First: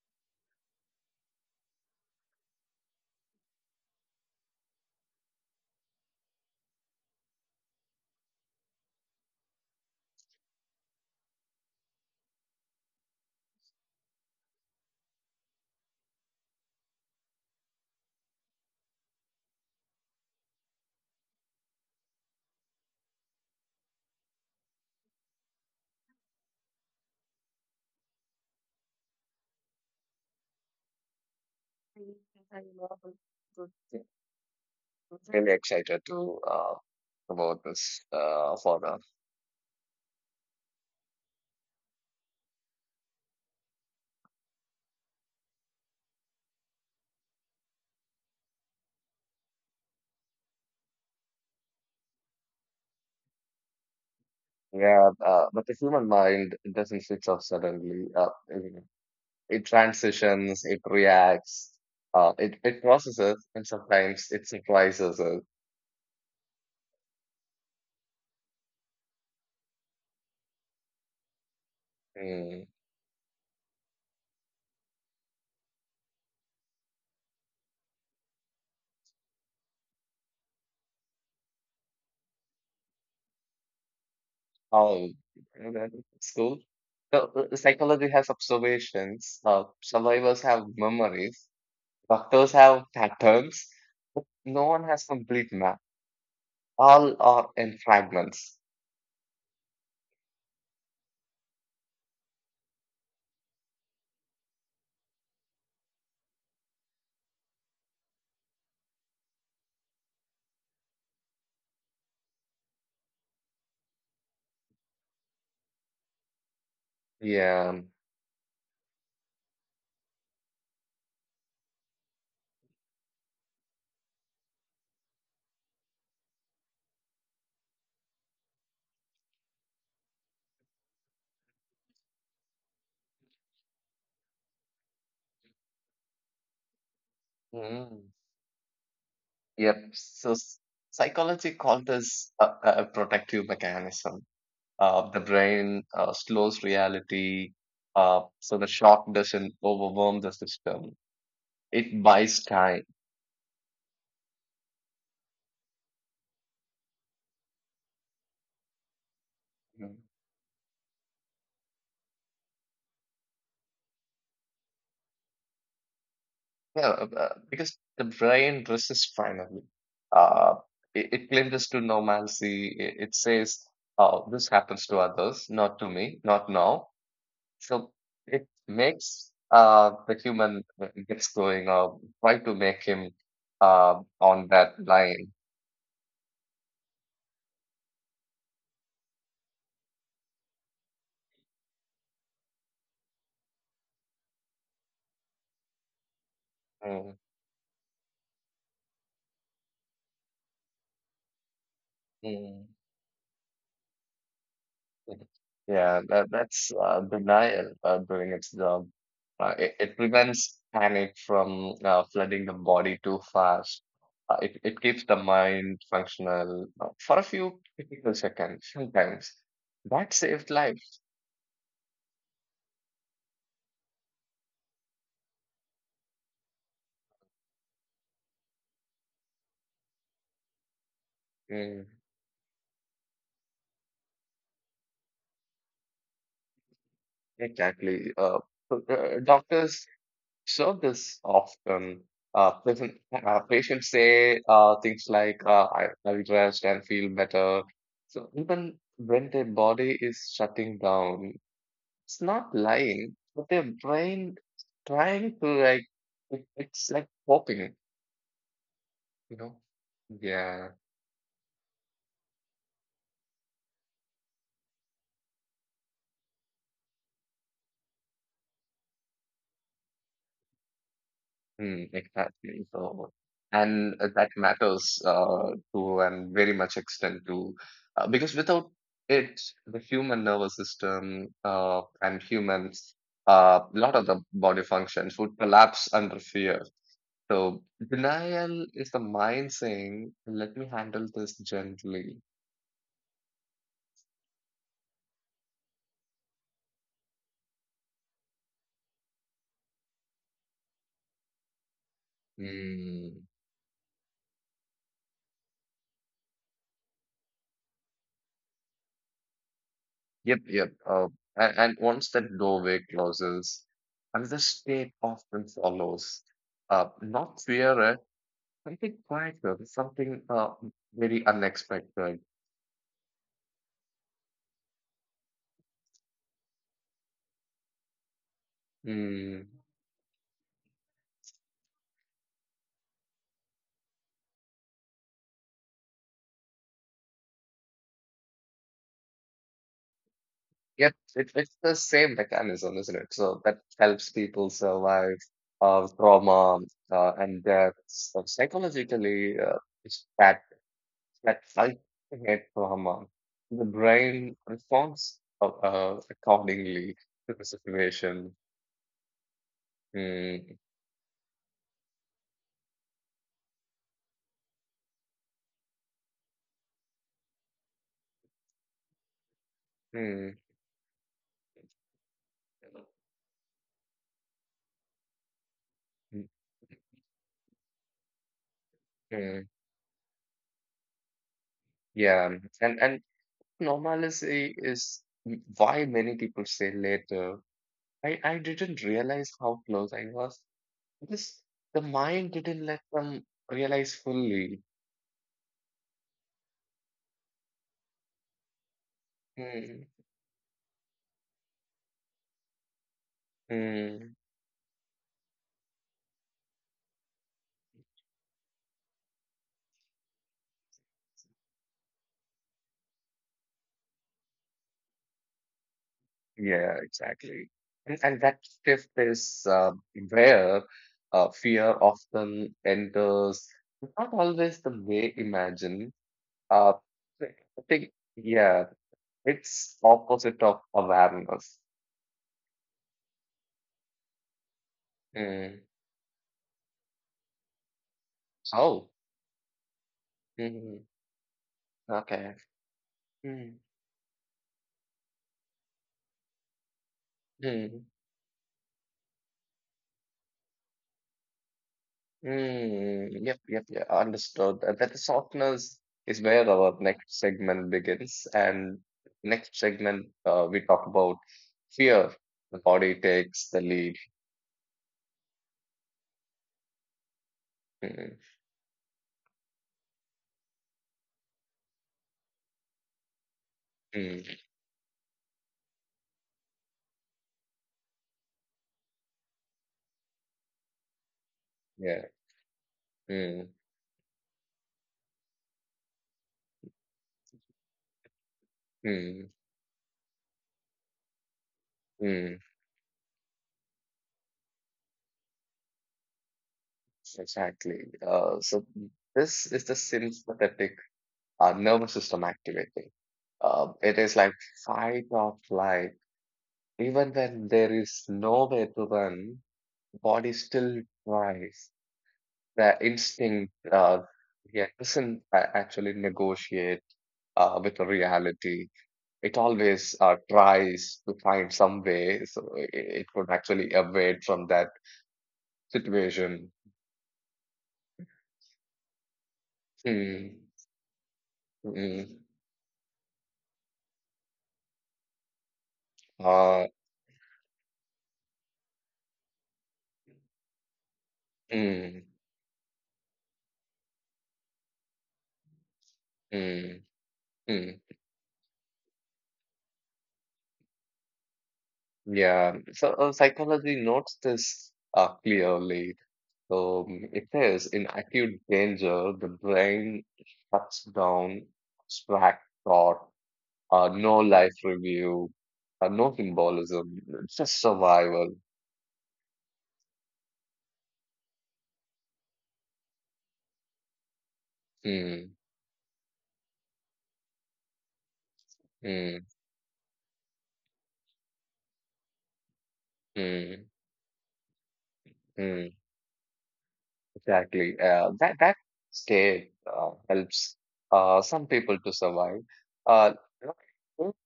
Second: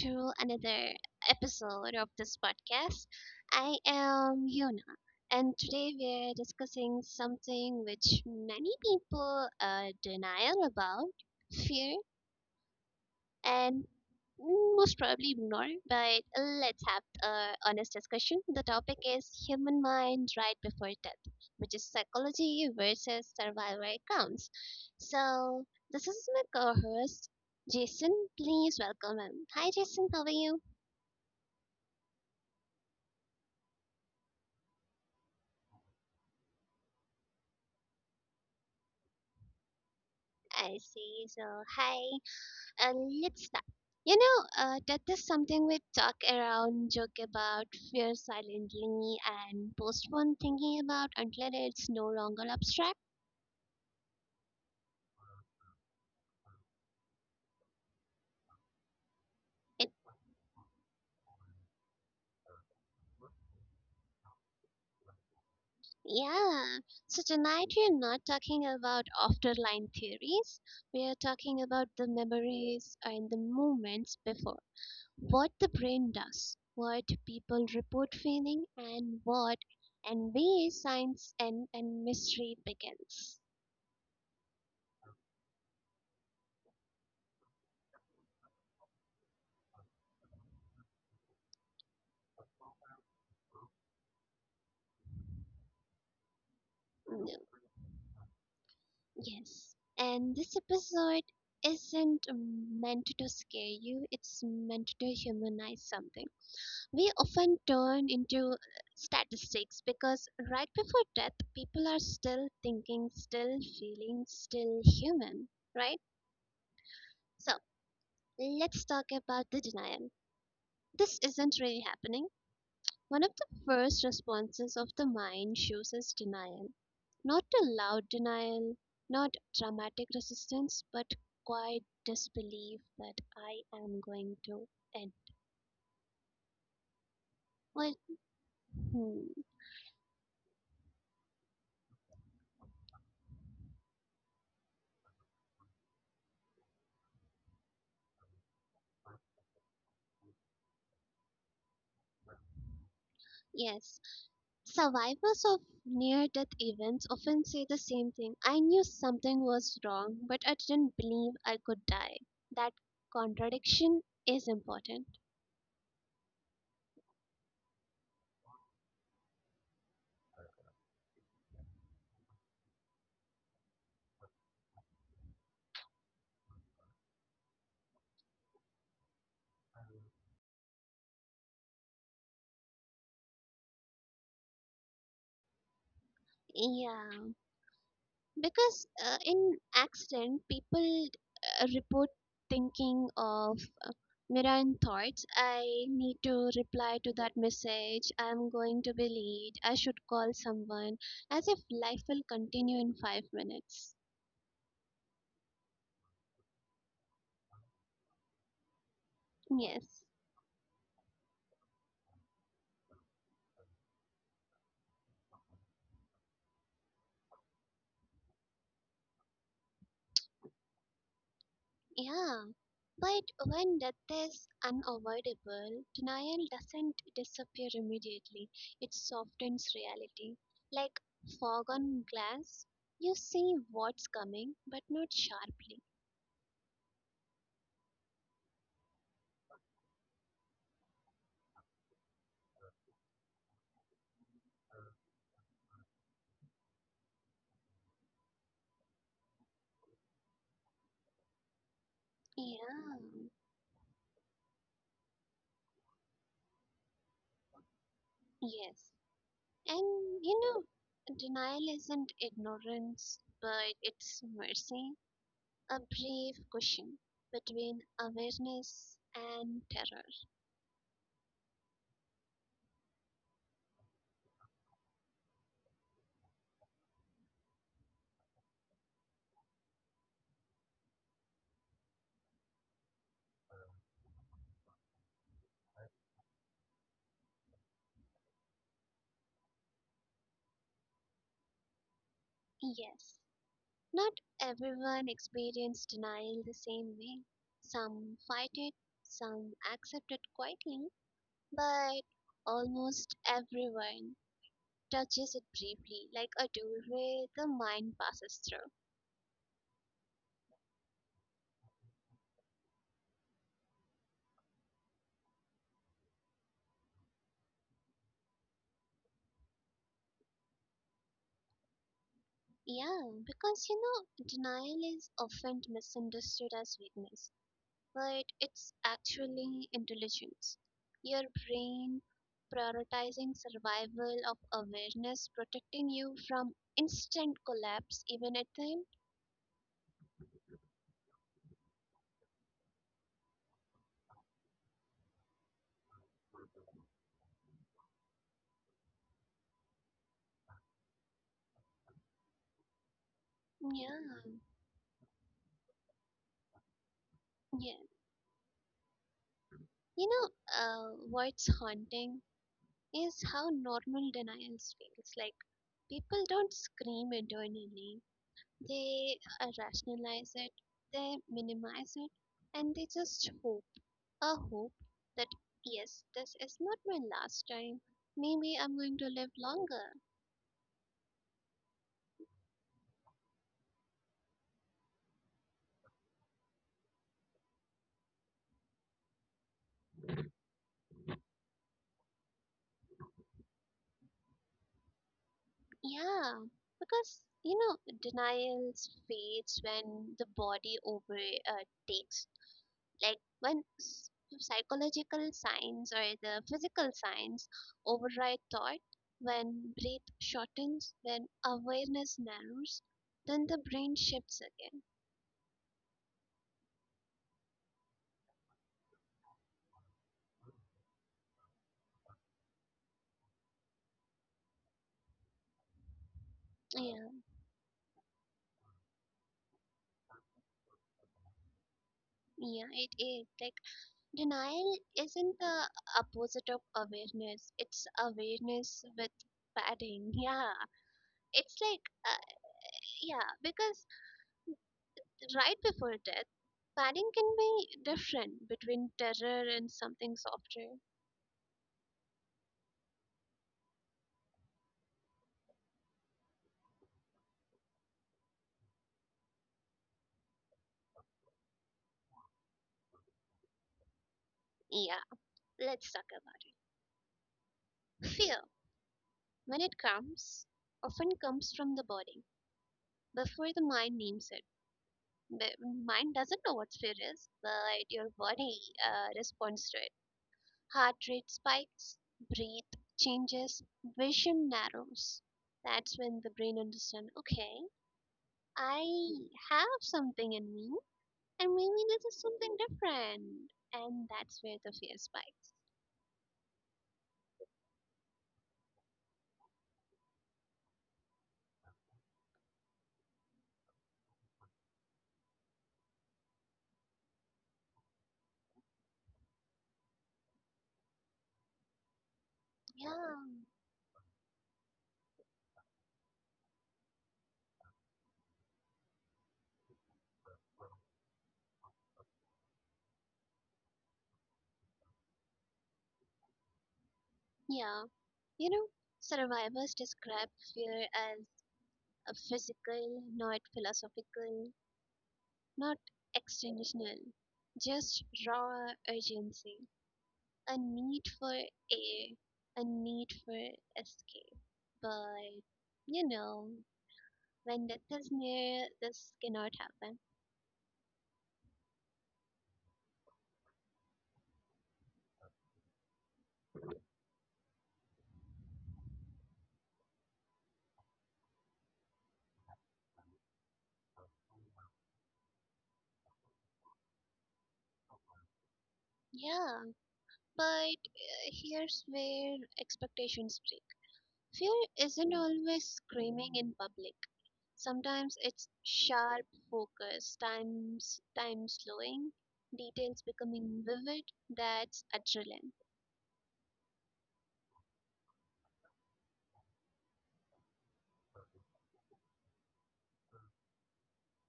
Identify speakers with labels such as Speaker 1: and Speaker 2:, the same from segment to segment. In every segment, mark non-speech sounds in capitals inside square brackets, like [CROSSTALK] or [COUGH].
Speaker 1: to another episode of this podcast. I am Yona, and today we're discussing something which many people denial about fear and most probably ignore, but let's have a honest discussion. The topic is human mind right before death, which is psychology versus survival accounts. So this is my co-host Jason. Please welcome him. Hi, Jason. How are you?
Speaker 2: Really excited to about this further.
Speaker 1: I see. So hi. Uh, let's start. You know, death is something we talk around, joke about, fear silently, and postpone thinking about until it's no longer abstract.
Speaker 2: Yeah, but the human mind doesn't switch off suddenly. It
Speaker 1: It,
Speaker 2: transitions, it reacts, it processes, and sometimes it surprises us.
Speaker 1: yeah. So tonight we are not talking about afterline theories. We are talking about the
Speaker 2: Mm,
Speaker 1: memories and the moments before. What the brain does, what people report feeling, and what and where science and mystery begins.
Speaker 2: oh, that's cool. So psychology has observations. Survivors have memories. Doctors have patterns. But no one has complete map. All
Speaker 1: No,
Speaker 2: are in fragments.
Speaker 1: yes. And this episode isn't meant to scare you, it's meant to humanize something. We often turn into statistics because right before death, people are still thinking, still feeling, still human, right? So
Speaker 2: Yeah.
Speaker 1: let's talk about the denial. This isn't really happening. One of the first responses of the mind shows us denial. Not a loud denial, not dramatic resistance, but quiet disbelief that I am going to end. Well,
Speaker 2: Mm.
Speaker 1: hmm,
Speaker 2: Yep. So psychology calls this a protective mechanism. The brain slows reality, so the shock doesn't overwhelm the system. It buys time.
Speaker 1: yes. Survivors of near death events often say the same thing: I knew something was
Speaker 2: Mhm.
Speaker 1: wrong, but I didn't believe I could die. That contradiction is important.
Speaker 2: Yeah, because the brain resists finally. Uh, it clinches to normalcy. It says, "Oh, this happens to others, not to me, not now." So it makes the human gets going try to make him on that line.
Speaker 1: Yeah, because in accident, people report thinking of mirror and thoughts. I need to reply
Speaker 2: Mm,
Speaker 1: to that message. I'm going to be late. I should call someone, as if life will
Speaker 2: mm,
Speaker 1: continue in 5 minutes.
Speaker 2: mm. Yeah, that's denial doing its job. It
Speaker 1: Yes.
Speaker 2: prevents panic from flooding the body too fast. It keeps the mind functional for a few critical seconds sometimes. That saved lives.
Speaker 1: Yeah, but when death is unavoidable, denial doesn't disappear immediately. It softens reality. Like fog
Speaker 2: Mm,
Speaker 1: on glass, you see what's coming, but not sharply.
Speaker 2: exactly. So, uh, doctors So this often, patients say things like, I will rest and feel better. So even when their body is shutting down, it's not
Speaker 1: Yeah,
Speaker 2: lying, but their brain trying to like, it's like hoping,
Speaker 1: yes.
Speaker 2: you know?
Speaker 1: And you
Speaker 2: Yeah.
Speaker 1: know, denial isn't ignorance, but it's mercy, a brief cushion between awareness and terror.
Speaker 2: Mm, exactly. So, and that matters to and very much extent to because without it, the human nervous system and humans, a lot of the body functions would collapse under fear. So, denial is the mind saying, "Let me handle this gently."
Speaker 1: Yes. Not everyone experienced denial the same way. Some fight it, some accept it quietly, but almost
Speaker 2: Mm.
Speaker 1: everyone touches it briefly, like a doorway the mind passes through.
Speaker 2: Yep, yep. And once that doorway closes, another state often follows not fear I think quite well. It's something very unexpected.
Speaker 1: Yeah, because you know, denial is often misunderstood as weakness, but it's
Speaker 2: Mm.
Speaker 1: actually intelligence. Your brain prioritizing survival of awareness, protecting you from instant collapse, even at time.
Speaker 2: Yet it's the same mechanism, isn't it? So that helps people survive trauma and death. So psychologically, it's that ultimate trauma. The
Speaker 1: Yeah,
Speaker 2: brain responds accordingly to the
Speaker 1: yeah.
Speaker 2: situation.
Speaker 1: You know,
Speaker 2: Mm,
Speaker 1: what's haunting is how normal denials feels. Like people don't scream internally; they rationalize
Speaker 2: mm,
Speaker 1: it, they minimize it, and they just hope. A hope that yes,
Speaker 2: mm,
Speaker 1: this is not my last time. Maybe I'm going to live
Speaker 2: mm.
Speaker 1: longer.
Speaker 2: Yeah, and normalcy is why many people say later. I didn't realize how close I was. Because the mind didn't let them realize fully.
Speaker 1: Yeah, because you know, denial fades
Speaker 2: Hmm.
Speaker 1: when the body overtakes, like when
Speaker 2: Hmm.
Speaker 1: psychological signs or the physical signs override thought. When breath shortens, when awareness narrows, then the brain shifts again.
Speaker 2: Yeah, exactly. And that shift is where fear often enters. It's not always the way imagined. Uh,
Speaker 1: Yeah,
Speaker 2: I think, yeah, it's opposite of awareness.
Speaker 1: yeah, it is. Like denial isn't
Speaker 2: Hmm.
Speaker 1: the opposite of awareness. It's awareness
Speaker 2: Oh.
Speaker 1: with padding. Yeah.
Speaker 2: Hmm.
Speaker 1: It's like, uh,
Speaker 2: Okay.
Speaker 1: yeah,
Speaker 2: Mm,
Speaker 1: because right before death, padding can be
Speaker 2: mm,
Speaker 1: different between terror and something softer.
Speaker 2: mm. Yep, yep, yeah, understood. That softeners is where our next segment begins. And next segment, we talk about fear. The body takes the lead.
Speaker 1: Yeah. Let's talk about it.
Speaker 2: Mm,
Speaker 1: Fear, when it comes, often comes from the body before the mind names
Speaker 2: mm,
Speaker 1: it. The mind doesn't know what fear is, but your body responds to it. Heart rate spikes,
Speaker 2: yeah,
Speaker 1: breath
Speaker 2: mm,
Speaker 1: changes, vision narrows. That's when the brain understands okay, I
Speaker 2: mm,
Speaker 1: have something in me, and maybe this is
Speaker 2: mm.
Speaker 1: something different. And that's where the fear spikes.
Speaker 2: Exactly. So this is the sympathetic nervous system activating. It is like fight or flight. Even when there is nowhere to run, body still tries. The
Speaker 1: Yeah,
Speaker 2: instinct, yeah, doesn't actually negotiate with the reality. It always tries to find some way so it could actually evade from that situation.
Speaker 1: yeah. You know, survivors describe
Speaker 2: Mm,
Speaker 1: fear as a
Speaker 2: mm,
Speaker 1: physical, not philosophical, not
Speaker 2: uh,
Speaker 1: existential, just raw urgency. A need for air,
Speaker 2: mm,
Speaker 1: a need for escape. But, you know,
Speaker 2: mm,
Speaker 1: when death
Speaker 2: mm.
Speaker 1: is near, this cannot happen.
Speaker 2: Yeah, so psychology notes this clearly. It says in acute danger, the brain shuts down, abstract thought, no life review, no symbolism, just survival.
Speaker 1: Yeah, but here's where expectations break. Fear isn't
Speaker 2: Hmm,
Speaker 1: always screaming in public. Sometimes it's sharp
Speaker 2: hmm,
Speaker 1: focus, times time slowing, details becoming
Speaker 2: hmm,
Speaker 1: vivid. That's adrenaline.
Speaker 2: hmm. Exactly. That state helps some people to survive. Uh, okay.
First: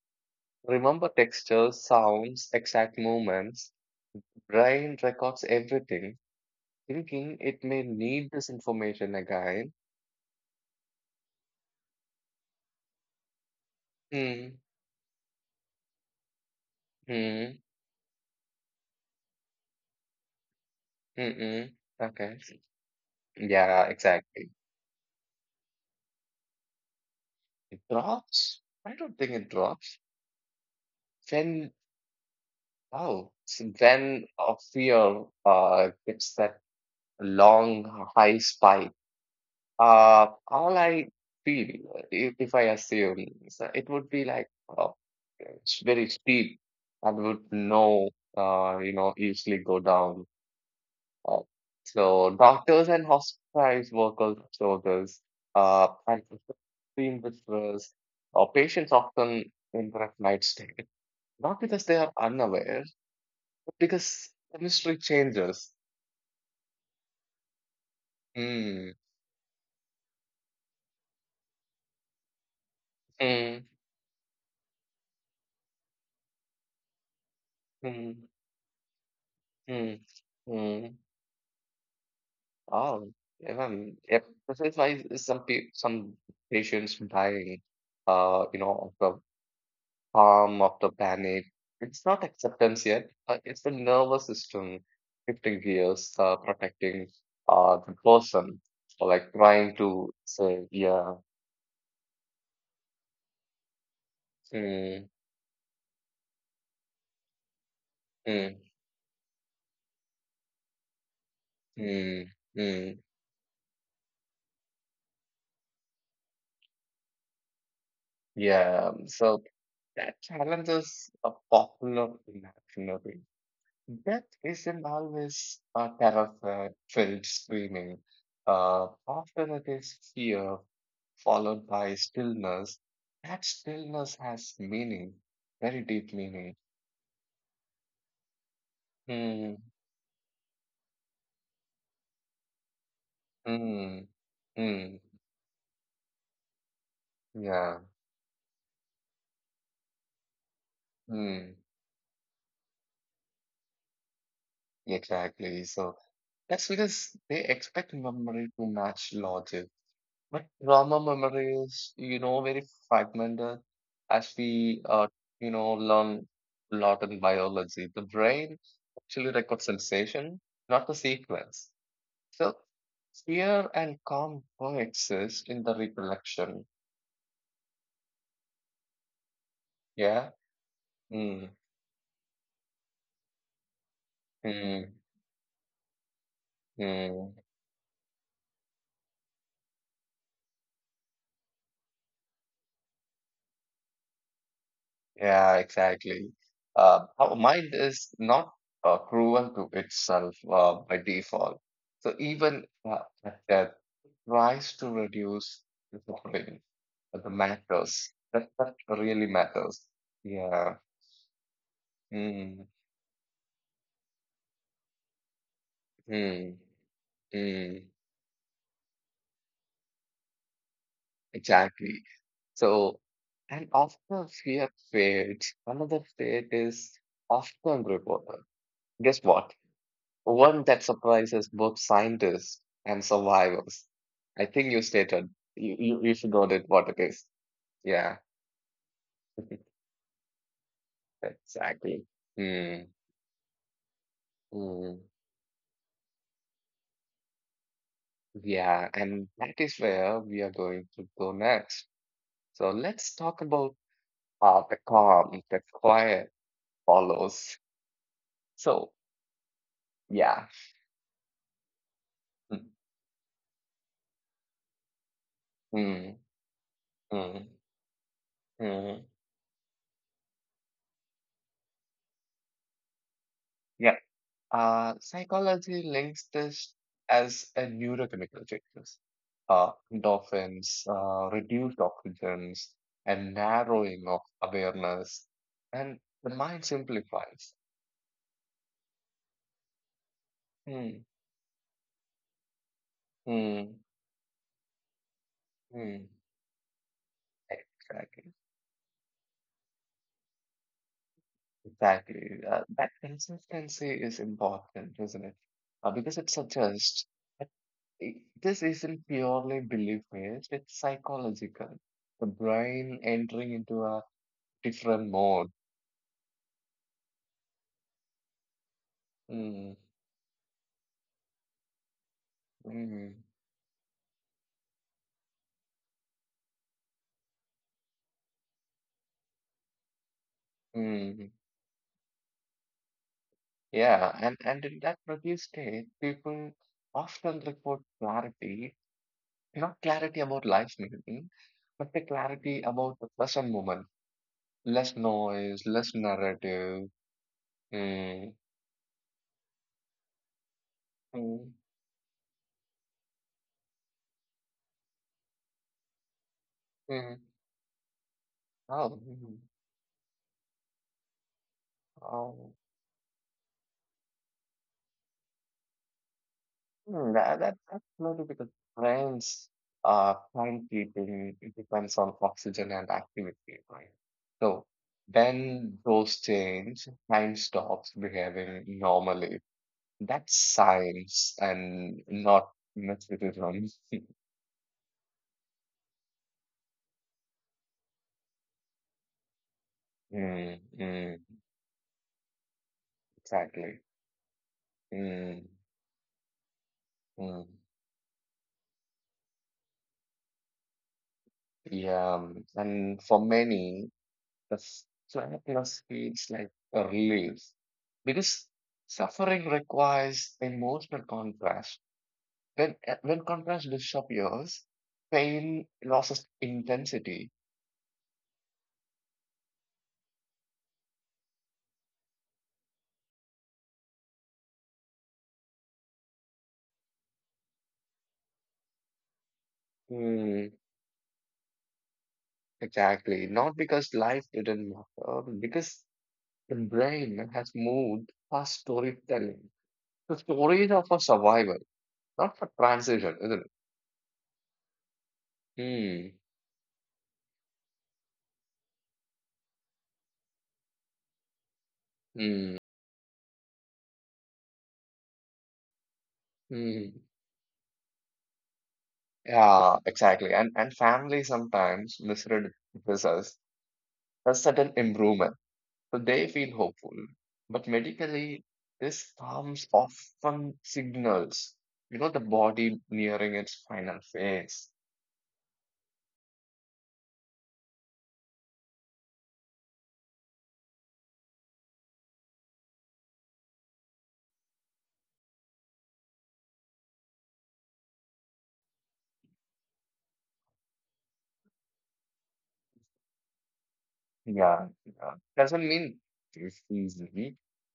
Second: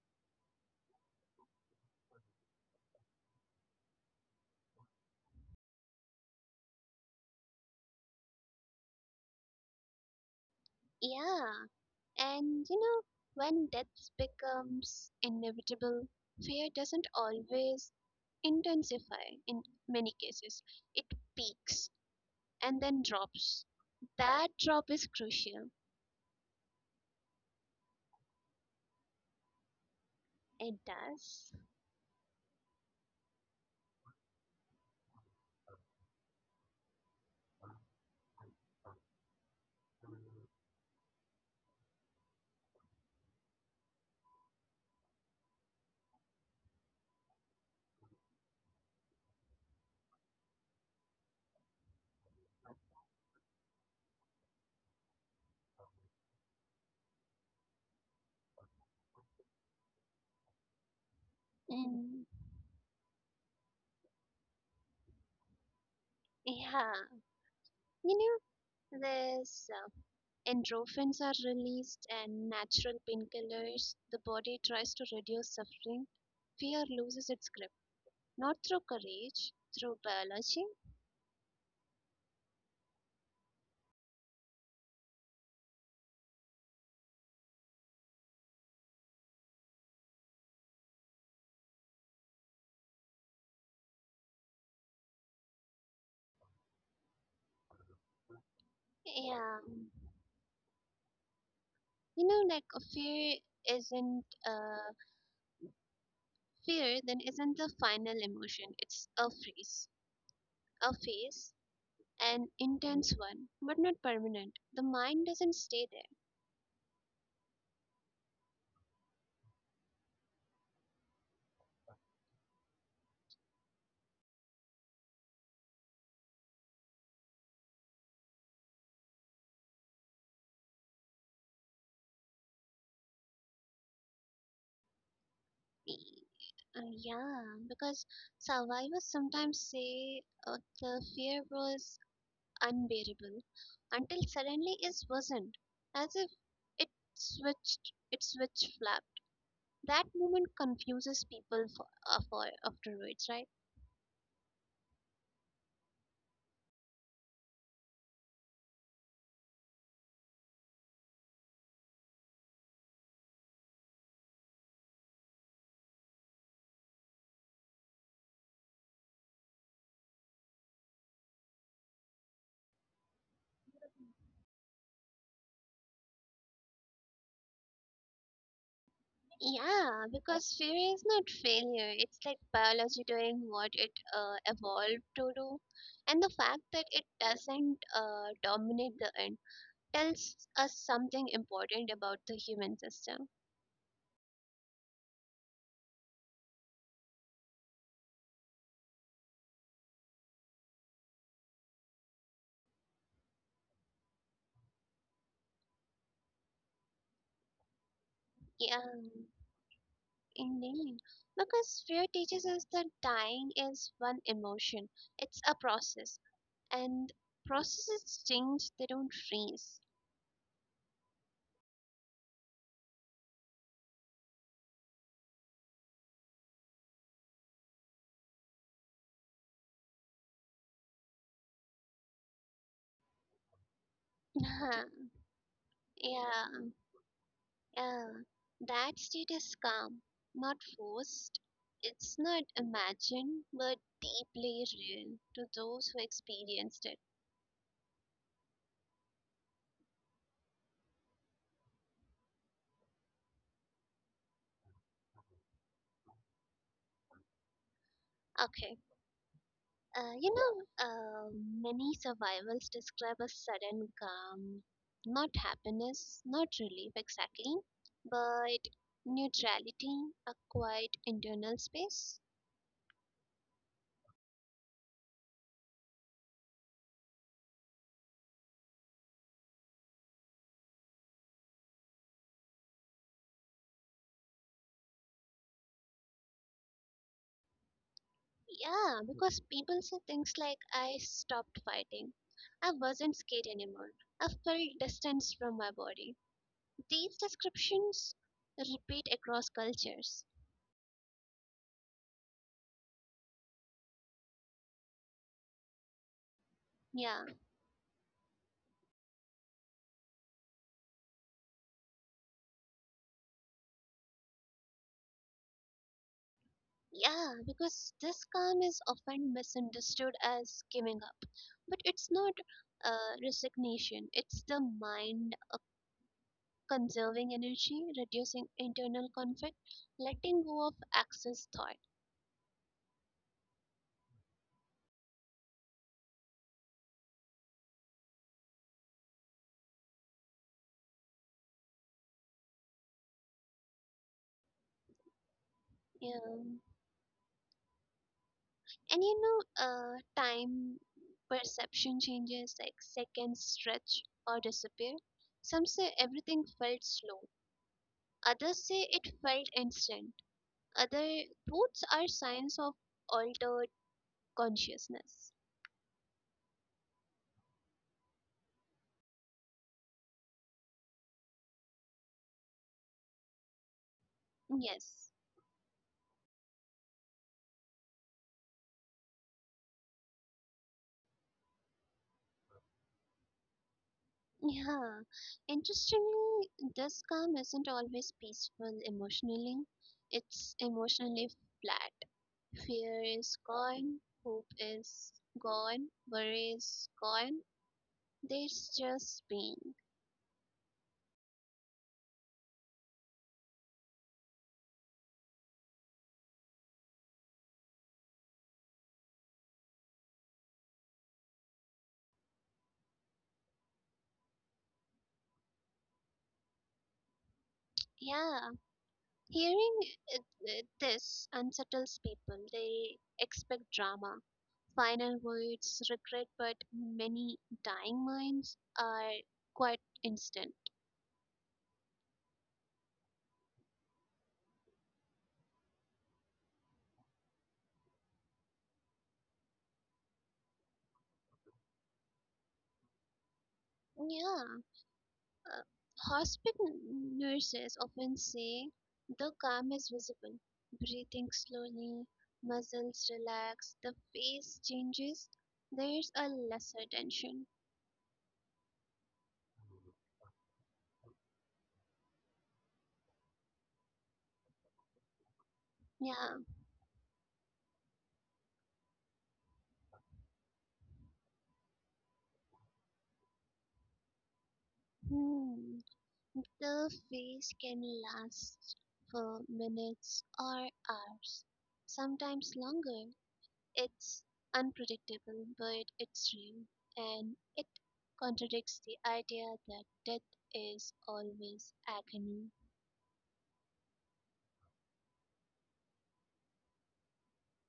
Speaker 2: Remember textures, sounds, exact movements. Brain records everything, thinking it may need this information again.
Speaker 1: Yeah, and you know, when death
Speaker 2: Mm,
Speaker 1: becomes inevitable, fear doesn't
Speaker 2: mm,
Speaker 1: always intensify in many cases. It
Speaker 2: mm.
Speaker 1: peaks
Speaker 2: Okay.
Speaker 1: and then drops.
Speaker 2: Yeah, exactly.
Speaker 1: That drop is crucial.
Speaker 2: It drops? I don't think it drops.
Speaker 1: It does.
Speaker 2: Then, oh, so then a fear gets that long high spike. All I feel, if I assume, is that it would be like oh, it's very steep and would no, easily go down. Uh, so doctors and hospitalized workers, soldiers, and extreme visitors, or patients often interact night stay. Not because they are
Speaker 1: And
Speaker 2: unaware, but because chemistry changes.
Speaker 1: yeah, you
Speaker 2: Hmm.
Speaker 1: know, there's endorphins are released and natural
Speaker 2: Hmm.
Speaker 1: painkillers. The body tries to reduce suffering. Fear loses its grip,
Speaker 2: Hmm.
Speaker 1: not through courage,
Speaker 2: Hmm.
Speaker 1: through biology.
Speaker 2: Hmm. Oh, even yep. This is why some patients dying, of the calm of the panic. It's not acceptance yet. It's the nervous system shifting gears, protecting the person, or like
Speaker 1: Yeah.
Speaker 2: trying to say, yeah,
Speaker 1: You know, like a fear isn't
Speaker 2: mm,
Speaker 1: fear, then isn't the final
Speaker 2: mm,
Speaker 1: emotion. It's a phase,
Speaker 2: mm,
Speaker 1: an
Speaker 2: mm,
Speaker 1: intense one, but not permanent. The mind doesn't stay there.
Speaker 2: yeah. So that challenges a popular imaginary. Death is isn't always a terror-filled screaming. Often it is fear followed by stillness. That stillness has meaning, very
Speaker 1: Y-
Speaker 2: deep meaning.
Speaker 1: Yeah, because survivors
Speaker 2: Hmm,
Speaker 1: sometimes say the fear was unbearable
Speaker 2: hmm,
Speaker 1: until suddenly it
Speaker 2: hmm.
Speaker 1: wasn't, as if it
Speaker 2: Yeah,
Speaker 1: switched, it switch flapped. That moment confuses
Speaker 2: hmm.
Speaker 1: people for afterwards, right?
Speaker 2: Exactly. So that's because they expect memory to match logic. But trauma memory is, very fragmented as we, learn a lot in biology. The brain actually records sensation, not the sequence. So fear and calm coexist in the recollection.
Speaker 1: Yeah,
Speaker 2: Yeah.
Speaker 1: because fear is not
Speaker 2: Mm,
Speaker 1: failure. It's like biology doing what it
Speaker 2: mm,
Speaker 1: evolved to do. And the fact that it
Speaker 2: mm.
Speaker 1: doesn't dominate the end tells us something important about the human system.
Speaker 2: Yeah, exactly. Our mind is not cruel to itself by default. So even uh, at death, it tries to reduce the suffering. But the matters that
Speaker 1: Yeah,
Speaker 2: really matters. Yeah.
Speaker 1: indeed. Because fear teaches
Speaker 2: Mm,
Speaker 1: us that dying is one emotion, it's a process.
Speaker 2: mm,
Speaker 1: And
Speaker 2: mm,
Speaker 1: processes change, they don't freeze.
Speaker 2: exactly. So, and after fear fades, another fate is often reported. Guess what? One that surprises both scientists and survivors. I think you
Speaker 1: [LAUGHS]
Speaker 2: stated you should know
Speaker 1: Yeah.
Speaker 2: that what it is.
Speaker 1: Uh,
Speaker 2: Yeah,
Speaker 1: that state is
Speaker 2: [LAUGHS]
Speaker 1: calm, not forced.
Speaker 2: exactly.
Speaker 1: It's not
Speaker 2: Hmm.
Speaker 1: imagined, but deeply
Speaker 2: Mm.
Speaker 1: real to those who experienced it.
Speaker 2: Yeah, and that is where we are going to go next. So let's talk about the calm, the quiet follows.
Speaker 1: Okay.
Speaker 2: So
Speaker 1: You
Speaker 2: yeah.
Speaker 1: know, many
Speaker 2: Hmm.
Speaker 1: survivals describe a sudden calm, not
Speaker 2: Hmm.
Speaker 1: happiness, not relief
Speaker 2: Mm,
Speaker 1: exactly, but
Speaker 2: mm.
Speaker 1: neutrality, a quiet internal space.
Speaker 2: Psychology links this as a neurochemical changes. Endorphins, reduced oxygens, and narrowing of awareness, and the mind simplifies.
Speaker 1: Yeah, because people say things like,
Speaker 2: Hmm,
Speaker 1: I stopped fighting. I wasn't scared
Speaker 2: hmm,
Speaker 1: anymore. I felt distance from my
Speaker 2: hmm.
Speaker 1: body. These descriptions
Speaker 2: Exactly,
Speaker 1: repeat across cultures.
Speaker 2: exactly. That consistency is important, isn't it? Because it suggests
Speaker 1: Yeah,
Speaker 2: that this isn't purely belief-based; it's psychological. The brain entering into a different mode.
Speaker 1: yeah, because this calm is often
Speaker 2: Mm,
Speaker 1: misunderstood as giving up. But it's not
Speaker 2: mm,
Speaker 1: resignation, it's the mind conserving energy, reducing internal conflict, letting go of
Speaker 2: mm.
Speaker 1: excess thought.
Speaker 2: Yeah, and in that review stage, people often report clarity, not clarity about life meaning, but the clarity about the present moment. Less noise, less
Speaker 1: Yeah.
Speaker 2: narrative. Mm,
Speaker 1: And you know, time
Speaker 2: mm,
Speaker 1: perception changes like seconds stretch or disappear. Some say everything felt
Speaker 2: mm.
Speaker 1: slow, others say
Speaker 2: Oh,
Speaker 1: it felt instant. Other, both are
Speaker 2: mm.
Speaker 1: signs of altered consciousness.
Speaker 2: Mm, that's maybe because brains plant eating it depends on oxygen and activity, right? So
Speaker 1: Yes,
Speaker 2: when those change, time stops behaving normally. That's science and not mysticism. [LAUGHS]
Speaker 1: yeah. Interestingly this calm isn't always peaceful emotionally, it's
Speaker 2: Mm, mm,
Speaker 1: emotionally flat. Fear is
Speaker 2: exactly.
Speaker 1: gone, hope is
Speaker 2: Mm,
Speaker 1: gone, worry is gone.
Speaker 2: mm.
Speaker 1: There's just being.
Speaker 2: Yeah, and for many, the sadness feels like a relief because suffering requires emotional contrast. When, when contrast disappears, pain loses intensity.
Speaker 1: Yeah, hearing it, this unsettles people. They expect drama, final words, regret, but many dying minds are quite
Speaker 2: Hmm,
Speaker 1: instant.
Speaker 2: exactly. Not because life didn't matter, but because the brain has moved past storytelling. The stories are for survival, not for transition, isn't it?
Speaker 1: Yeah, uh,
Speaker 2: Hmm.
Speaker 1: hospital nurses often say the calm is visible. Breathing slowly,
Speaker 2: Hmm.
Speaker 1: muscles relax, the face changes. There's a lesser
Speaker 2: Hmm.
Speaker 1: tension.
Speaker 2: Yeah, exactly. And family sometimes misread this a sudden improvement. So they
Speaker 1: Yeah.
Speaker 2: feel hopeful. But medically, this comes often signals, the body nearing its final phase.
Speaker 1: Hmm. The phase can last for minutes or hours, sometimes longer. It's unpredictable, but it's real, and it contradicts the idea that death is always agony.
Speaker 2: Yeah, yeah. Doesn't mean it's easy.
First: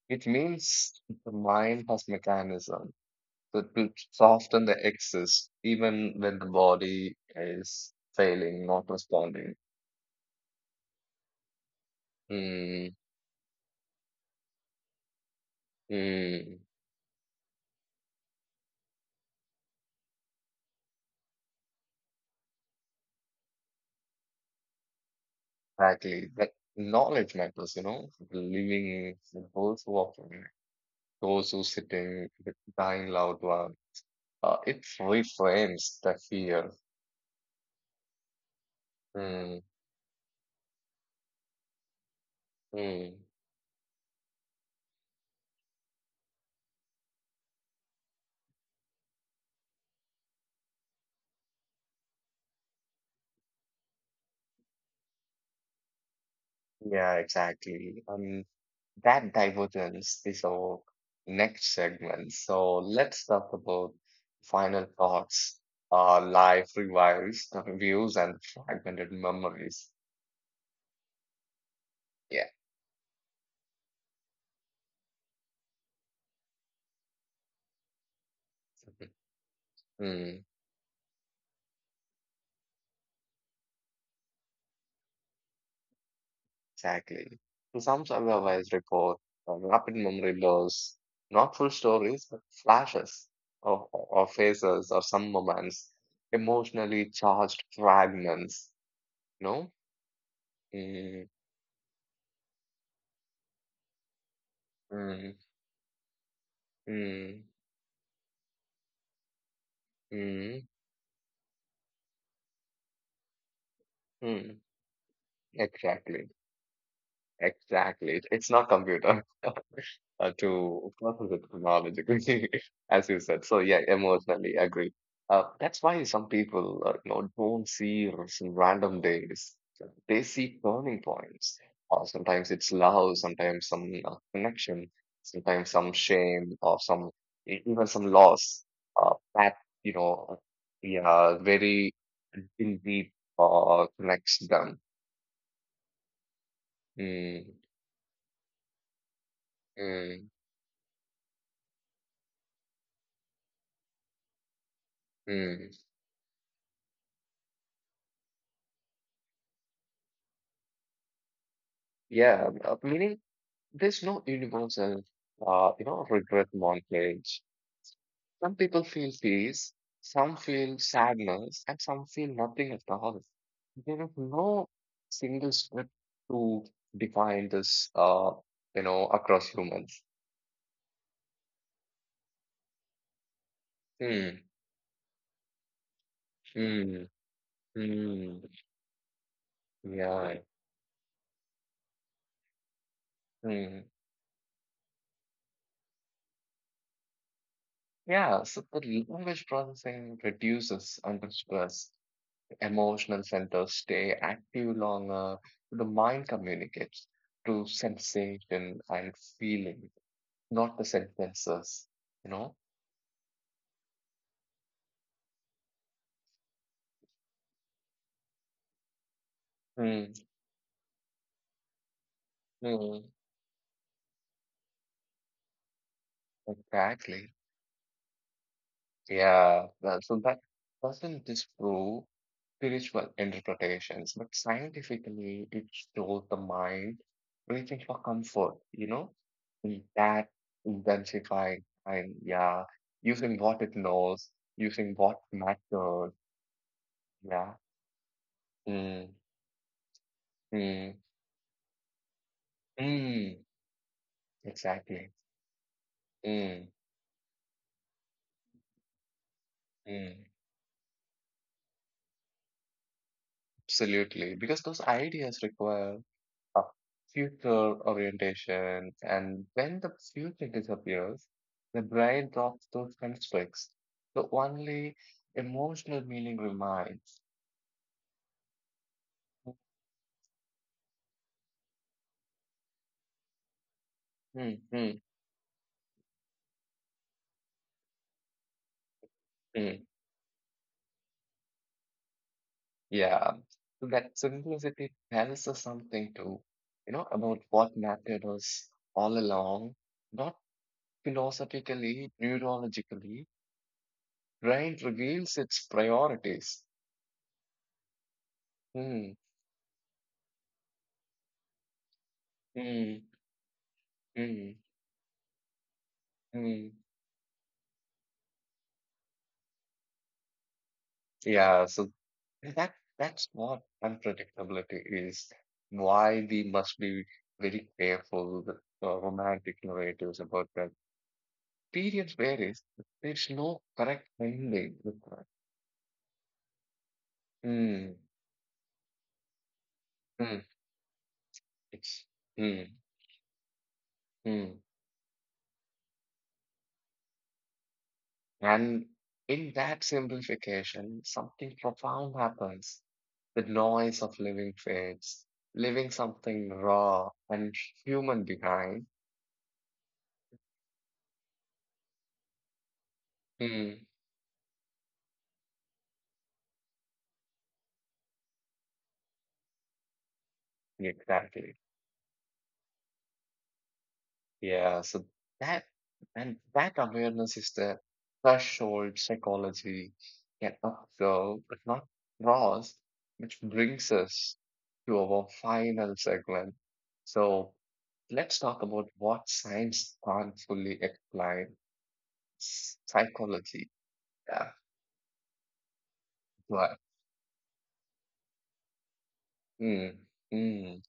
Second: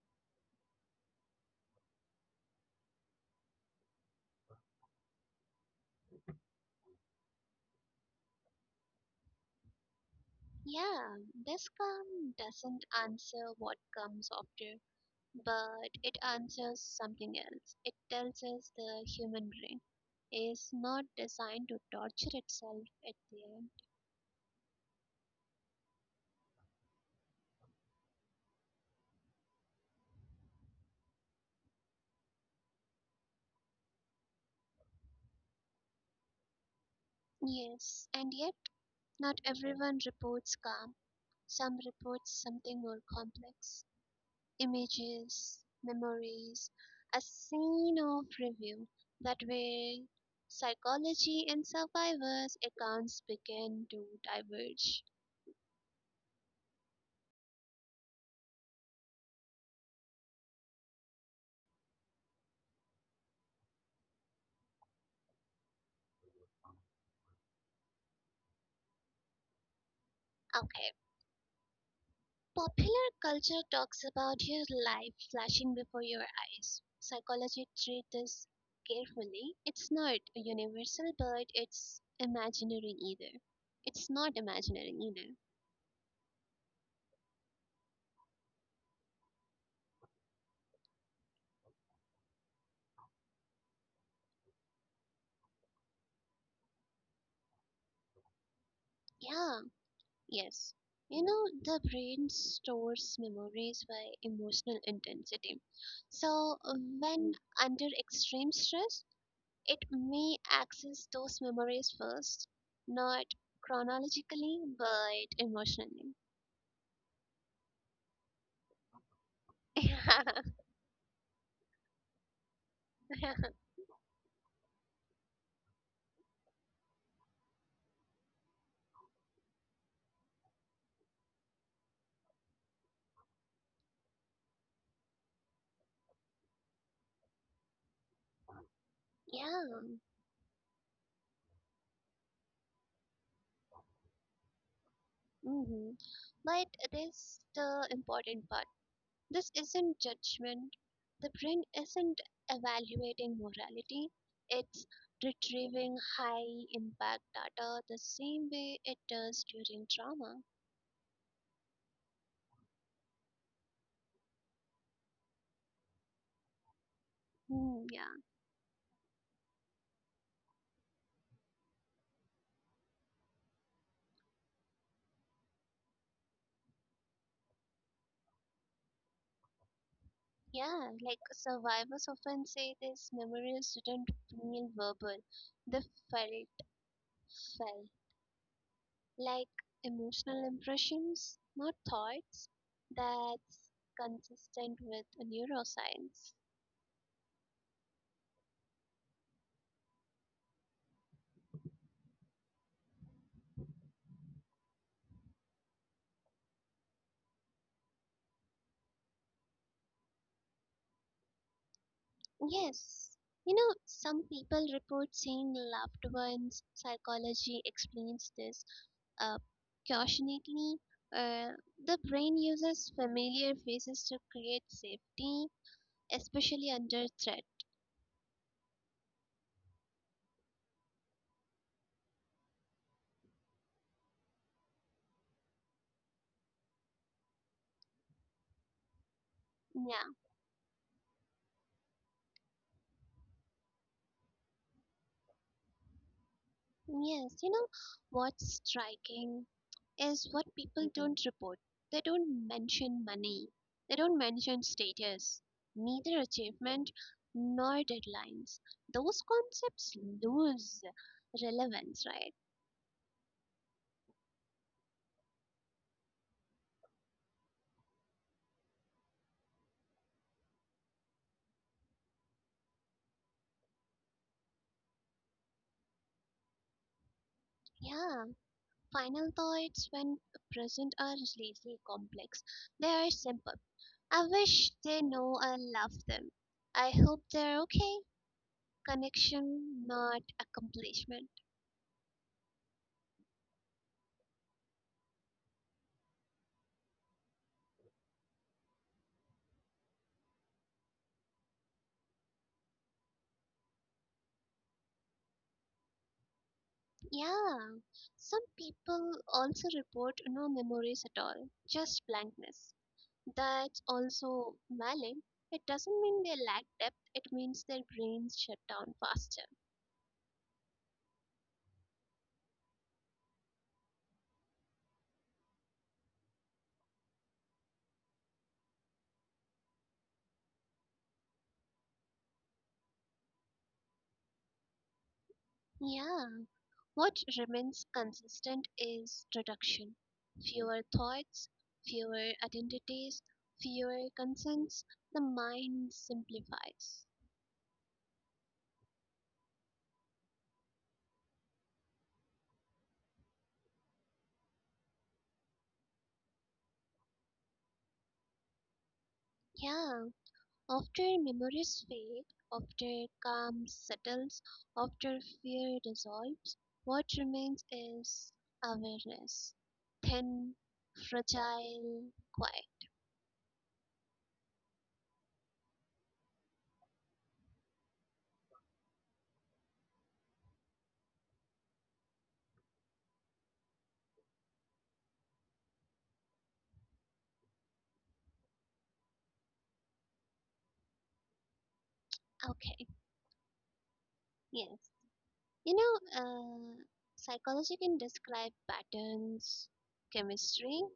Speaker 2: It means the mind has mechanism to soften the excess, even when the body is failing, not responding.
Speaker 1: Yeah, this calm doesn't
Speaker 2: Mm,
Speaker 1: answer what comes after, but it
Speaker 2: mm,
Speaker 1: answers something else. It tells us the human brain is not designed to torture itself at the end.
Speaker 2: exactly. That knowledge matters, living the whole walk. Those who sit in with dying loved one. It reframes the fear.
Speaker 1: Yes, and yet not
Speaker 2: Mm,
Speaker 1: everyone reports calm. Some report something more
Speaker 2: mm.
Speaker 1: complex: images, memories, a scene of review. That way, psychology and survivors' accounts begin to diverge.
Speaker 2: Yeah, exactly. That divergence is our next segment. So let's talk about final thoughts, life revives, views, and fragmented memories.
Speaker 1: Okay.
Speaker 2: Yeah.
Speaker 1: Popular culture talks about your life flashing before your eyes. Psychology treats this carefully. It's not
Speaker 2: Hmm.
Speaker 1: universal, but it's imaginary either. It's not imaginary either.
Speaker 2: Exactly. And some survivors report rapid memory loss, not full stories, but flashes of, of faces or some moments, emotionally charged fragments.
Speaker 1: Yeah,
Speaker 2: No?
Speaker 1: yes. You
Speaker 2: Mm,
Speaker 1: know, the brain stores memories by emotional
Speaker 2: mm,
Speaker 1: intensity. So, when
Speaker 2: mm,
Speaker 1: under extreme stress, it may
Speaker 2: mm,
Speaker 1: access those memories first, not chronologically,
Speaker 2: mm.
Speaker 1: but emotionally.
Speaker 2: Exactly. Exactly. It's not computer. [LAUGHS]
Speaker 1: [LAUGHS]
Speaker 2: To process it chronologically, [LAUGHS] as you
Speaker 1: Yeah,
Speaker 2: said. So yeah, emotionally agree. That's why some people, don't see some random days. They see turning points. Or sometimes it's love, sometimes some connection, sometimes some shame, or some even some loss. That
Speaker 1: yeah.
Speaker 2: you know, yeah, very in deep connects them.
Speaker 1: Hmm. But this
Speaker 2: Mm,
Speaker 1: the important part. This isn't
Speaker 2: mm,
Speaker 1: judgment. The brain isn't evaluating morality. It's
Speaker 2: mm.
Speaker 1: retrieving high impact data the same way it does during trauma.
Speaker 2: Yeah, meaning there's no universal, regret montage.
Speaker 1: Hmm, yeah,
Speaker 2: Some people feel peace, some feel sadness, and some feel nothing at all. There is no single script to define this, across humans.
Speaker 1: yeah. Like survivors often say, these memories didn't
Speaker 2: Hmm,
Speaker 1: feel verbal; they felt.
Speaker 2: hmm,
Speaker 1: Felt.
Speaker 2: hmm,
Speaker 1: Like
Speaker 2: yeah,
Speaker 1: emotional impressions, not thoughts. That's
Speaker 2: hmm.
Speaker 1: consistent with neuroscience.
Speaker 2: Yeah, so the language processing reduces under stress. Emotional centers stay active longer. The mind communicates through sensation and feeling, not the sentences, you know?
Speaker 1: Yes, you know, some people report seeing loved ones. Psychology explains this uh,
Speaker 2: Mm,
Speaker 1: cautionately. Uh, the brain uses
Speaker 2: mm,
Speaker 1: familiar faces to create safety, especially under
Speaker 2: exactly.
Speaker 1: threat.
Speaker 2: Yeah. So that doesn't disprove spiritual interpretations, but scientifically, it shows the mind reaching for comfort, you know? In
Speaker 1: Yeah,
Speaker 2: that intensifying and yeah, using what it knows, using what matters.
Speaker 1: yes, you
Speaker 2: Yeah.
Speaker 1: know, what's
Speaker 2: Mm,
Speaker 1: striking is what people
Speaker 2: mm,
Speaker 1: don't report. They don't mention
Speaker 2: mm,
Speaker 1: money, they don't mention
Speaker 2: exactly.
Speaker 1: status, neither
Speaker 2: Mm,
Speaker 1: achievement nor deadlines. Those concepts
Speaker 2: mm,
Speaker 1: lose relevance, right?
Speaker 2: absolutely. Because those ideas require a future orientation, and when the future disappears, the brain drops those constructs. The only emotional meaning remains.
Speaker 1: Yeah, final thoughts when present are slightly complex. They are simple. I
Speaker 2: Mm,
Speaker 1: wish they
Speaker 2: mm,
Speaker 1: know I love them. I hope they're okay.
Speaker 2: mm.
Speaker 1: Connection, not accomplishment.
Speaker 2: Yeah. So that simplicity tells us something too, about what mattered us all along, not philosophically, neurologically right reveals its priorities.
Speaker 1: Yeah, some
Speaker 2: Hmm,
Speaker 1: people also report no memories at all, just blankness.
Speaker 2: hmm,
Speaker 1: That's also
Speaker 2: hmm,
Speaker 1: valid. It doesn't mean they lack
Speaker 2: hmm.
Speaker 1: depth, it means their brains shut down faster.
Speaker 2: Yeah, so that that's what unpredictability is. Why we must be very careful with romantic narratives about that. Periods varies. There's no correct ending with that.
Speaker 1: Yeah, what remains
Speaker 2: Hmm,
Speaker 1: consistent is reduction.
Speaker 2: hmm,
Speaker 1: Fewer thoughts,
Speaker 2: it's,
Speaker 1: fewer
Speaker 2: hmm,
Speaker 1: identities, fewer
Speaker 2: hmm.
Speaker 1: concerns. The mind simplifies.
Speaker 2: And in that simplification, something profound happens. The noise of living fades, leaving something raw and human behind.
Speaker 1: Yeah, after memories fade, after calm
Speaker 2: Hmm.
Speaker 1: settles, after fear dissolves, what remains is awareness. Thin,
Speaker 2: Exactly.
Speaker 1: fragile, quiet.
Speaker 2: Yeah. So that that awareness is the threshold psychology can observe, but not cross, which brings us to our final segment. So let's talk about what science can't fully explain.
Speaker 1: Okay,
Speaker 2: Psychology. Yeah.
Speaker 1: yes. You know, uh,
Speaker 2: Right.
Speaker 1: psychology can describe patterns,
Speaker 2: Mm,
Speaker 1: chemistry,
Speaker 2: mm,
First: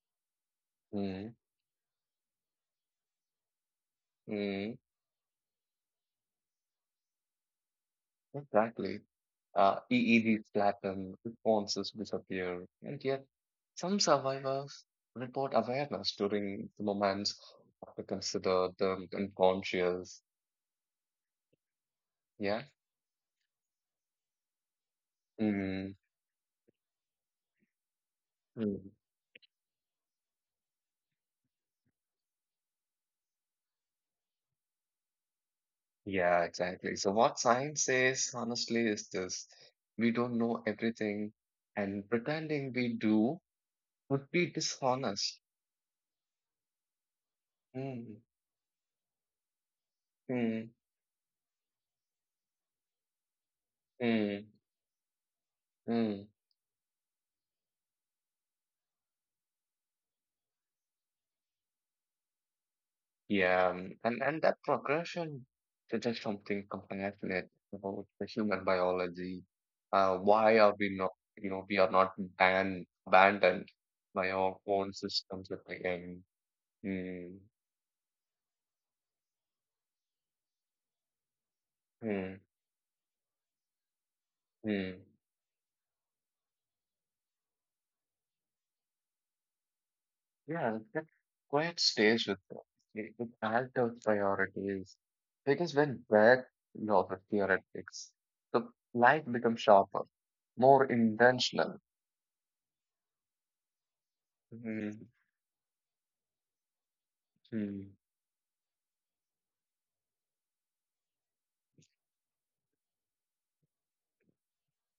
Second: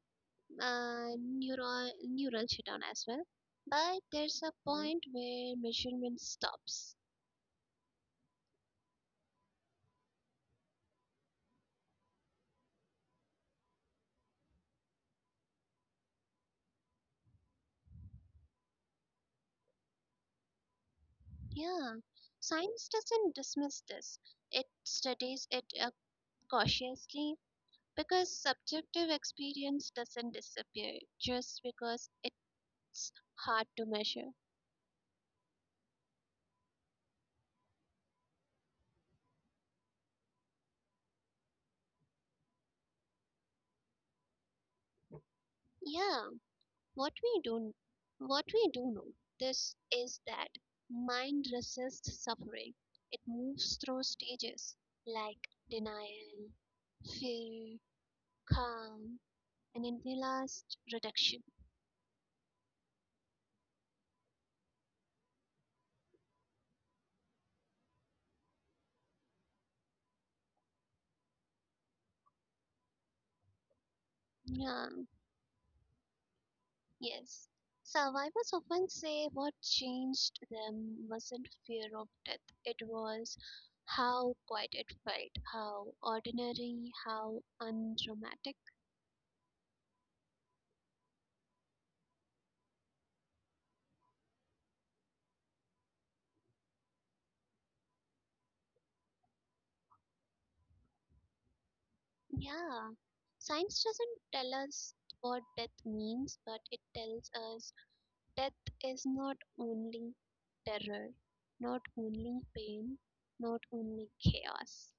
Speaker 2: mm.
Speaker 1: neural shutdown as well. But there's a
Speaker 2: Mm,
Speaker 1: point where measurement stops.
Speaker 2: exactly. EEGs flatten, responses disappear, and yet some survivors report awareness during the moments that are considered unconscious.
Speaker 1: Yeah,
Speaker 2: Yeah.
Speaker 1: science doesn't dismiss this. It studies it
Speaker 2: Mm,
Speaker 1: cautiously because
Speaker 2: mm.
Speaker 1: subjective experience doesn't disappear just because it's hard to measure.
Speaker 2: Yeah, exactly. So what science says, honestly, is this: we don't know everything, and pretending we do would be dishonest.
Speaker 1: Yeah, what we do,
Speaker 2: Mm,
Speaker 1: what we do know, this is that
Speaker 2: mm,
Speaker 1: mind resists suffering. It moves through
Speaker 2: mm, mm.
Speaker 1: stages like
Speaker 2: Mm.
Speaker 1: denial, fear, calm, and in the last reduction.
Speaker 2: Yeah, and that progression suggests something compassionate about the human biology. Why are we not, we are not ban abandoned by our
Speaker 1: Yeah,
Speaker 2: own systems at the end? Mm,
Speaker 1: yes. Survivors often say what changed them wasn't fear of
Speaker 2: mm,
Speaker 1: death, it was how quiet it
Speaker 2: mm.
Speaker 1: felt, how ordinary, how undramatic.
Speaker 2: Yeah, that quiet stays with us. It alters priorities because when bad are you the theoretics, the light becomes sharper, more intentional.
Speaker 1: Yeah. Science doesn't tell us
Speaker 2: Mm,
Speaker 1: what death means, but it tells us
Speaker 2: mm.
Speaker 1: death is not only terror, not only pain, not only chaos.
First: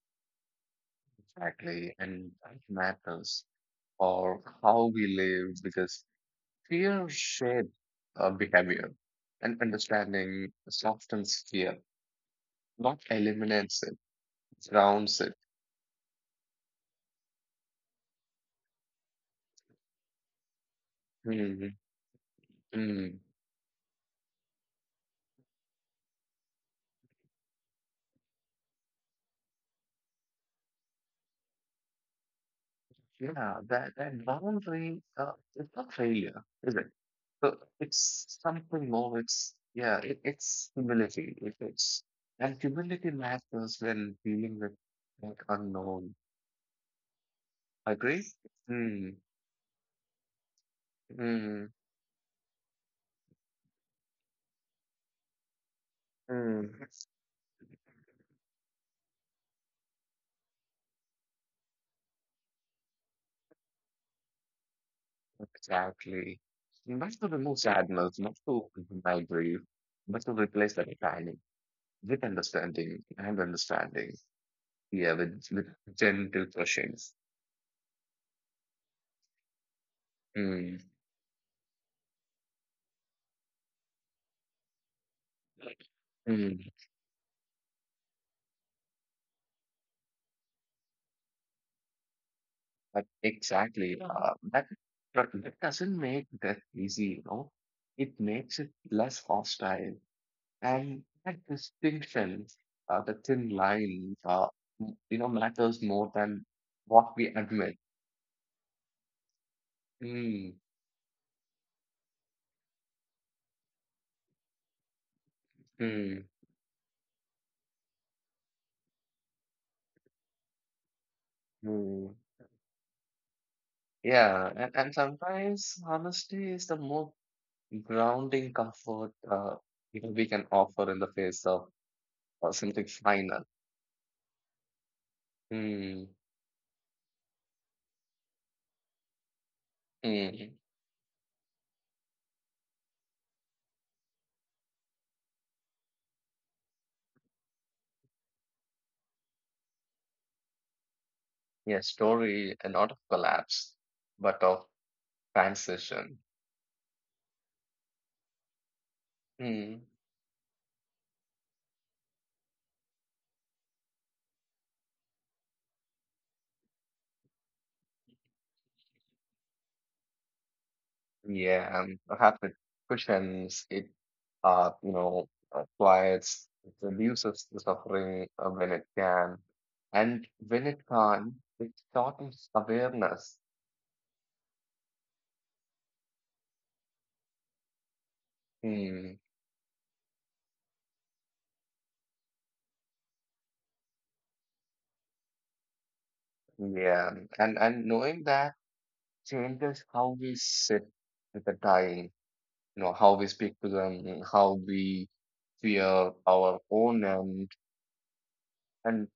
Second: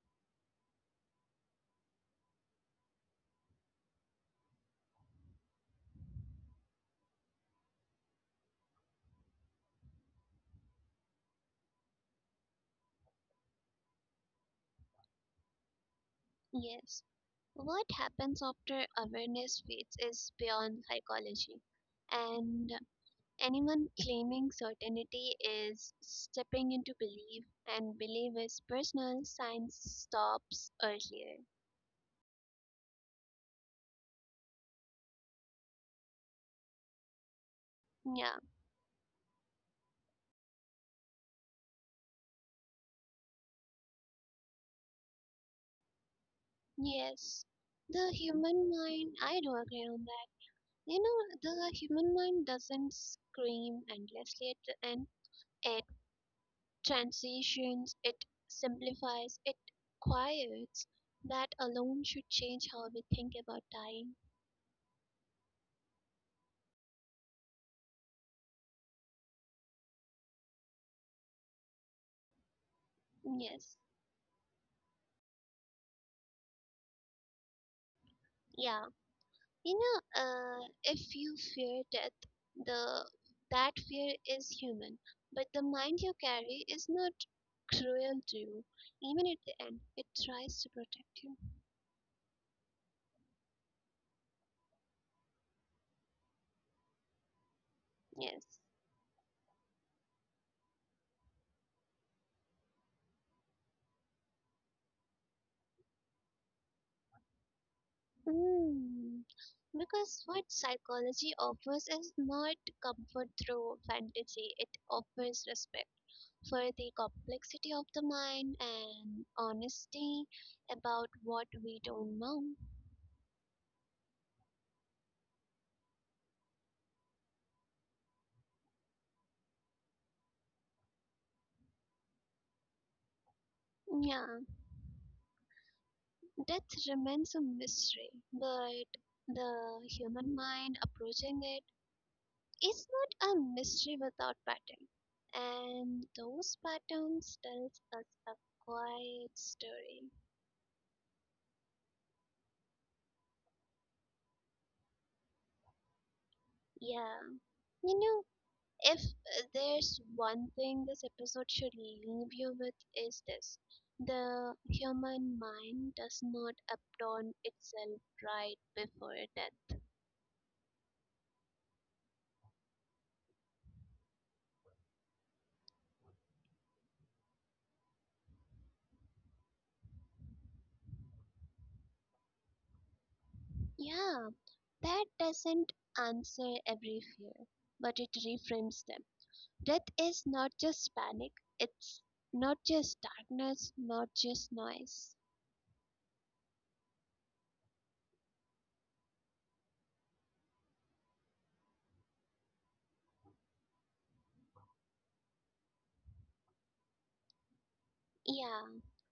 Speaker 2: Exactly, and that matters for how we live because fear shapes our behavior and understanding softens fear, not eliminates it, grounds it.
Speaker 1: Yes. What happens after awareness fades is beyond psychology,
Speaker 2: Hmm.
Speaker 1: and
Speaker 2: Hmm.
Speaker 1: anyone claiming certainty is stepping into belief, and belief is personal, science stops earlier.
Speaker 2: Yeah, that boundary it's not failure, is it? So it's
Speaker 1: Yeah,
Speaker 2: something more. It's yeah, it's humility. It, it's and humility matters when dealing with like unknown.
Speaker 1: yes. The
Speaker 2: Agree?
Speaker 1: human
Speaker 2: Hmm.
Speaker 1: mind, I do agree on that. You know,
Speaker 2: Hmm.
Speaker 1: the human mind doesn't scream endlessly at the end.
Speaker 2: Mm,
Speaker 1: Transitions, it simplifies, it quiets. That alone should change how we think about dying.
Speaker 2: exactly. Invest to remove sadness, not to deny grief, but to replace that panic with understanding and
Speaker 1: Yes,
Speaker 2: understanding. Yeah, with gentle questions.
Speaker 1: yeah. You know,
Speaker 2: Mm,
Speaker 1: if you fear death, the that fear is human, but the mind you carry
Speaker 2: mm.
Speaker 1: is not cruel to you. Even at the end, it tries to protect you.
Speaker 2: But exactly, but that doesn't make death easy. It
Speaker 1: Yes.
Speaker 2: makes it less hostile. And that distinction, the thin line, matters more than what we admit.
Speaker 1: Mm. Because what
Speaker 2: Mm,
Speaker 1: psychology offers is not comfort through fantasy, it offers respect
Speaker 2: mm.
Speaker 1: for the complexity of the mind and honesty about what we
Speaker 2: Mm,
Speaker 1: don't know.
Speaker 2: yeah, and sometimes honesty is the most grounding comfort we can offer in the face of something final.
Speaker 1: Yeah,
Speaker 2: Mm,
Speaker 1: death remains a mystery, but the human
Speaker 2: mm,
Speaker 1: mind approaching it is not a mystery without pattern. And those patterns tells us a quiet story.
Speaker 2: yeah, story and not of collapse, but of transition.
Speaker 1: Yeah, you know, if
Speaker 2: Mm,
Speaker 1: there's one thing this episode should leave you with is this. The human mind does not adorn itself right before death.
Speaker 2: yeah, and perhaps it cushions it, uh, you know, quiets, it reduces the suffering when it can, and when it can't, it shortens awareness.
Speaker 1: Yeah, that doesn't answer every fear, but it reframes them.
Speaker 2: Hmm.
Speaker 1: Death is not just panic, it's not just darkness, not just noise.
Speaker 2: Yeah, and knowing that changes how we sit with the dying, how we speak to them, how we fear our own end,
Speaker 1: Yeah,
Speaker 2: and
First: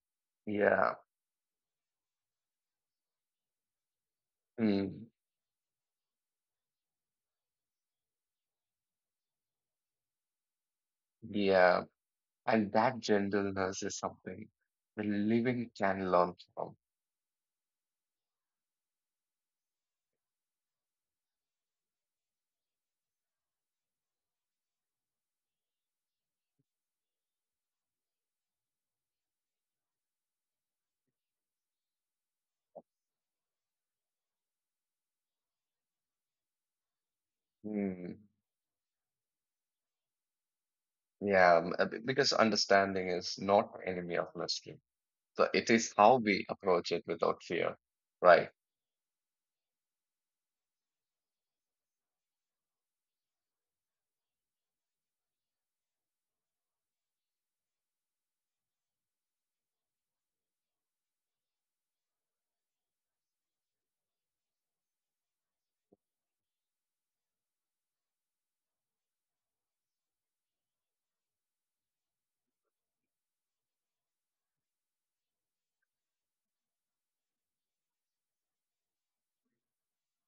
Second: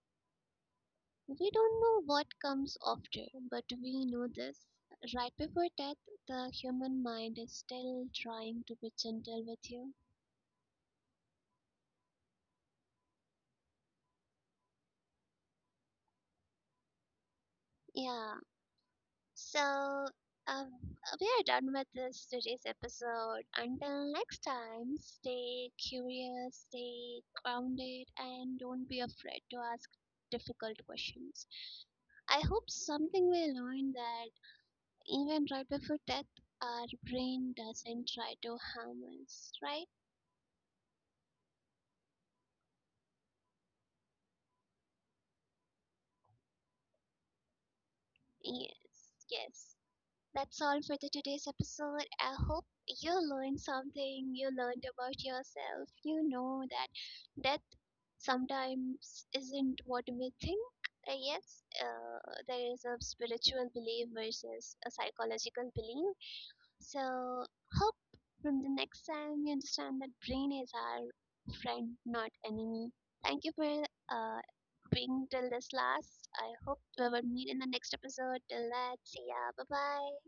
Speaker 2: yeah,
Speaker 1: we don't know what comes after, but we know this.
Speaker 2: mm,
Speaker 1: Right before death, the human mind is still trying to be gentle with you.
Speaker 2: yeah, and that gentleness is something the living can learn from.
Speaker 1: Yeah, so um, we are done with this today's episode. Until next time, stay curious, stay grounded, and don't be afraid to ask difficult questions. I hope something we learned that even right before death, our brain doesn't
Speaker 2: Mm,
Speaker 1: try to harm us, right?
Speaker 2: yeah, because understanding is not enemy of mystery, so it is how we approach it without fear, right?
Speaker 1: Yes, yes. That's all for the today's episode. I hope you learned something, you learned about yourself. You know that death sometimes isn't what we think. Yes, there is a spiritual belief versus a psychological belief. So hope from the next time you understand that brain is our friend, not enemy. Thank you for uh, being till this last. I hope we will meet in the next episode. Till that, see ya. Bye bye.